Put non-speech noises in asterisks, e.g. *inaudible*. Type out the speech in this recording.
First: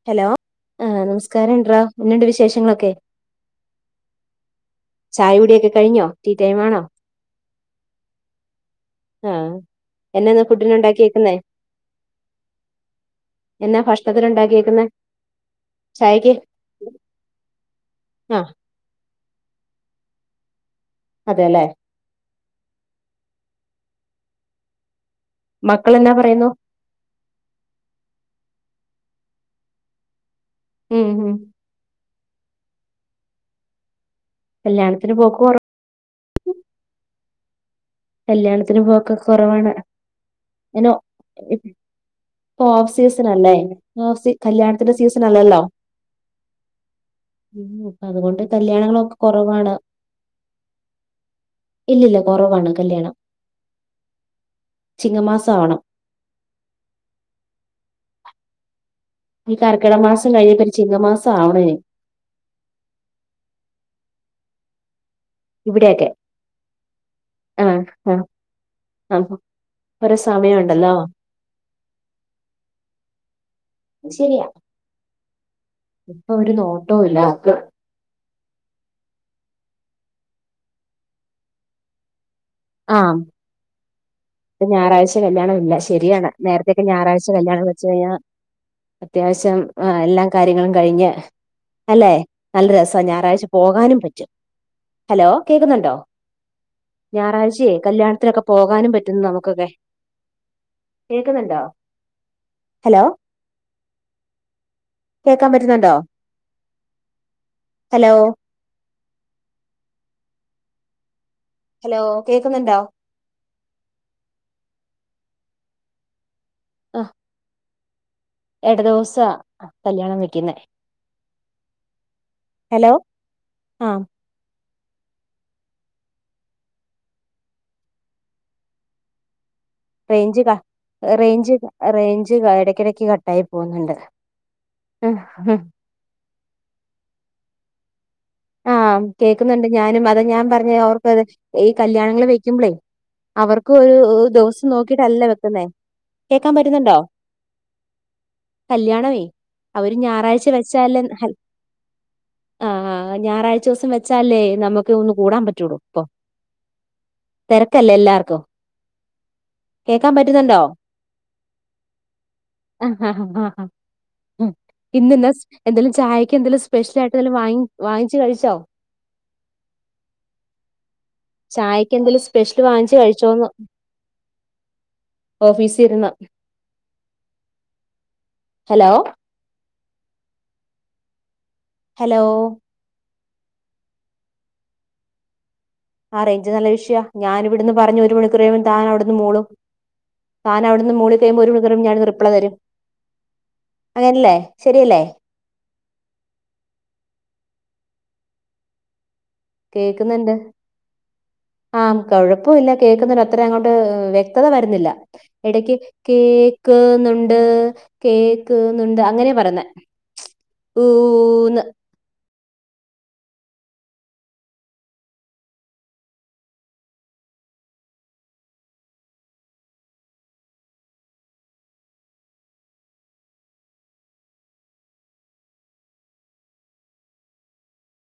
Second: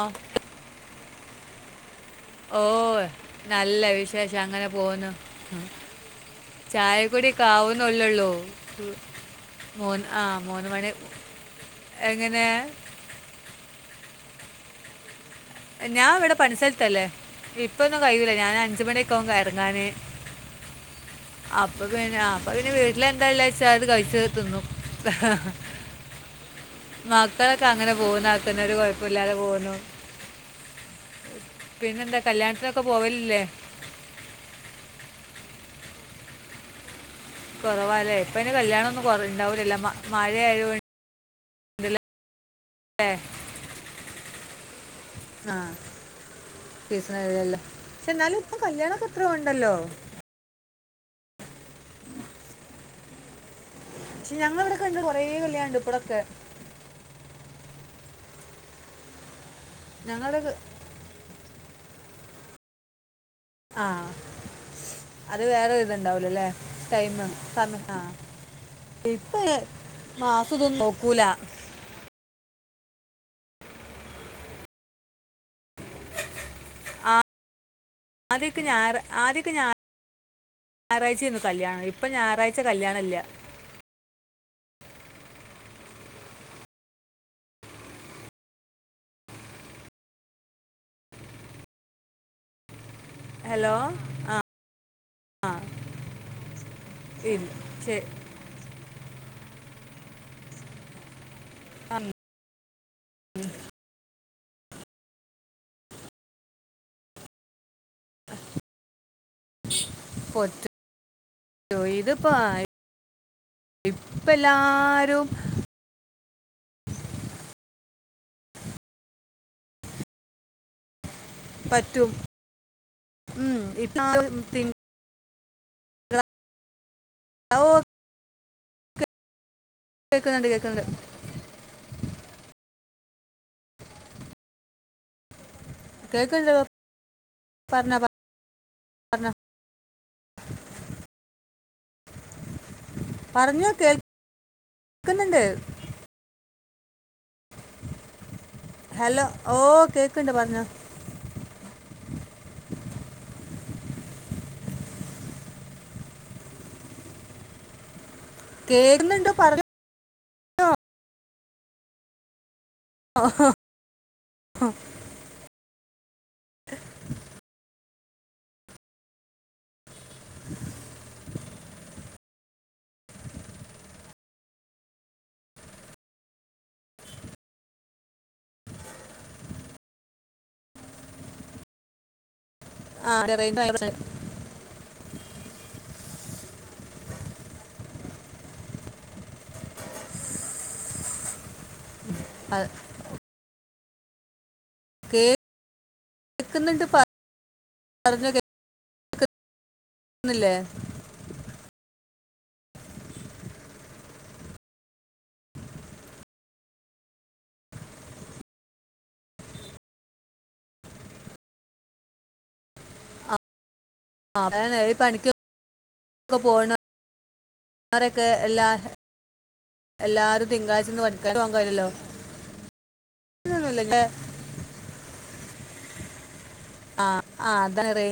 ആഹ് hello ആഹ് നമസ്കാരം എ ണ്ട്റാ എന്നണ്ട് വിശേഷങ്ങളൊക്കെ നല്ല വിശേഷം അങ്ങനെ ചായകുടിയൊക്കെ കഴിഞ്ഞോ റ്റീ ടൈമാ ചായ കുടിക്കാവുന്നുള്ളുള്ളു ആഹ് മോൻ ആ എന്നാന്ന് മൂന്ന് മണി ഫുഡിനുണ്ടാക്കിയേക്കുന്നേ എങ്ങനെ എന്നാ ഭക്ഷണത്തിനുണ്ടാക്കിയേക്കുന്നേ ഞാൻ ഇവിടെ പണിസലത്തല്ലേ ഇപ്പൊന്നും കഴിയൂല്ല ആഹ് ഞാനഞ്ച് അഞ്ചുമണിയക്കാവു ഇറങ്ങാന് അതെല്ലേ അപ്പ പിന്നെ അപ്പൊ പിന്നെ വീട്ടില എന്താ ള്ള്ച്ചാൽ അത് കഴിച്ച്തിന്നു മക്കളെന്നാ പറയുന്നു മക്കളൊക്കെ അങ്ങനെ പോകുന്ന അത്തന്നെ ഒരു കൊഴപ്പല്ലാതെ പോകുന്നു ഉം ഉം പിന്നെന്താ കല്യാണത്തിനൊക്കെ പോവലില്ലേ കല്യാണത്തിന് പോക്ക് കൊറ കൊറവാല്ലേ ഇപ്പയ്ന് കല്യാണത്തിന് കല്യാണൊന്നും കൊ പോക്ക് ഉണ്ടാവില്ലല്ലോ മ മഴയായ ഇപ് ഓഫ് സീസൺ അല്ലേ ഓഫ് സ കല്യാണത്തിന്റെ സീസൺ അല്ലല്ലോ ആ സീസണല്ലോ ഉം പക്ഷെ എന്നാലും അതുകൊണ്ട് ഇപ്പം കല്യാണമൊക്കെ കല്യാണങ്ങളൊക്കെ എത്ര ഉണ്ടല്ലോ കൊർവാണ് ഇല്ലില്ല കൊറവാണ് കല്യാണം പക്ഷെ ഞങ്ങള ഇടൊക്കെണ്ട് കൊറേ ചിങ്ങമാസം കല്യാണണ്ട് ആവണം ഇപ്പളൊക്കെ ഈ കർക്കട മാസം ഞങ്ങളുടെ ക- കഴിയുമ്പോ ചിങ്ങമാസം ആവണേ ആഹ് അത് വേറെ ഇവിടെയൊക്കെ ഇത്ണ്ടാവ് ല്ലല്ലേ ടൈമ് സമയം ആഹ് ഇപ്പ ആഹ് ഒരു മാസം തൊന്നും നോക്കൂല അത് ശരിയാ ഇപ്പൊ ഒരു നോട്ടോ ഇല്ല അതും ആദ്യൊക്കെ ഞാ ആദ്യൊക്കെ ഞായ ഞായറാഴ്ചേനു കല്യാണം ഇപ്പ ഞാറാഴ്ച കല്യാണല്ല ആഹ് ഇപ്പൊ ഞാറാഴ്ച കല്യാണം ഇല്ല ശരിയാണ് നേരത്തെക്കെ ഞാറാഴ്ച കല്യാണം വെച്ച് കഴിഞ്ഞാ അത്യാവശ്യം എല്ലാ കാര്യങ്ങളും കഴിഞ്ഞ് അല്ലെ നല്ല രസവാ ഞായറാഴ്ച ഹലോ പോകാനും പറ്റും ആ ഹലോ ആ, കേക്കുന്നുണ്ടോ ഇല്ല ഞാറാഴ്ചയേ ശരി കല്യാണത്തിനൊക്കെ പോകാനും പറ്റും നമുക്കൊക്കെ കേക്ക്ന്ന്ണ്ടോ ആ, ഹലോ കേക്കാൻ പറ്റുന്നുണ്ടോ ഹലോ പൊത്ത് *unintelligible* ഹലോ ഇത്പ്പോ *unintelligible* കേക്കുന്നുണ്ടോ ഇപ്പലാരും ആഹ് എട ദിവസാ കല്ല്യാണം വയ്ക്കുന്നെ പറ്റും ഹലോ ഉം ആഹ് *unintelligible* *unintelligible* റേഞ്ച് കേക്കുന്നുണ്ട് ല്ലാ കേക്കുന്നുണ്ട് റേഞ്ച് റേഞ്ച് എടക്കടക്ക് കട്ടായി പോകുന്നുണ്ട് കേക്ക്ണ്ട് പർഞ്ഞോ പർ ആഹ് കേക്കുന്നുണ്ട് ഞാനും അത ഞാൻ പർഞ്ഞ അവർക്ക്ത് ഈ കല്യാണങ്ങൾ വെക്കുമ്പളേ പറഞ്ഞോ അവർക്കും ഒരു ദിവസം നോക്കിട്ടല്ലേ കേൾക്കുന്നുണ്ട് വെക്കുന്നേ കേക്കാൻ പറ്റുന്നുണ്ടോ ഹലോ കല്യാണമേ ഓ അവര് കേൾക്കുന്നുണ്ട് ഞായറാഴ്ച പറഞ്ഞോ വെച്ചാല് ആഹ് ആഹ് ഞാറഴ്ച ദിവസം വച്ചാലേ നമുക്ക് ഒന്ന് കൂടാൻ പറ്റൊള്ളൂ ഇപ്പൊ തെരക്കല്ലേ എല്ലാർക്കും കേക്കുന്നുണ്ട് പറഞ്ഞോ കേക്കാൻ പറ്റുന്നുണ്ടോ *unintelligible* ഉം ഇന്നന്നസ് എന്തെലും ചായക്ക് എന്തെലും സ്പെഷ്യലായിട്ട് എന്തെലും വാങ്ങി വാങ്ങിച്ച് കഴിച്ചോ ചായക്ക് എന്തെലും സ്പെഷ്യല് വാങ്ങിച്ചു കഴിച്ചോന്ന് ഓഫീസി ഇര്ന്ന് ഹലോ ഹലോ ആഹ് *unintelligible* ആ റേഞ്ച് നല്ല വിഷയാ ഞാനിവിടുന്ന് പറഞ്ഞ ഒരു മണിക്കുറഴിയുമ്പം താൻ അവിടുന്ന് മൂളും താന് അവിടുന്ന് മൂളി കഴിയുമ്പോ ഒരു മണിക്കൂർ കഴിയുമ്പോ ഞാൻ റിപ്ലൈ തരും ആ, അങ്ങനെയല്ലേ ശരിയല്ലേ കേക്കുന്നുണ്ട് പറഞ്ഞോ കേക്കുന്നുണ്ട് കേക്കുന്നുണ്ട് ആഹ് കുഴപ്പമില്ല കേൾക്കുന്നുണ്ട് അത്ര അങ്ങോട്ട് വ്യക്തത വരുന്നില്ല ഇടക്ക് കേക്ക്ന്നുണ്ട് കേക്ക്ന്നുണ്ട് അങ്ങനെയാ പറയുന്നേ ഊന്ന് ആ അതാണ് ഈ പണിക്കൊക്ക പോവണ ആരൊക്കെ എല്ലാ എല്ലാരും തിങ്കളാഴ്ചന്ന് പണിക്ക് പോണോരല്ലോ *unintelligible* ല്ലല്ലേ ആഹ് ആഹ് അതന്നെ റേഞ്ച്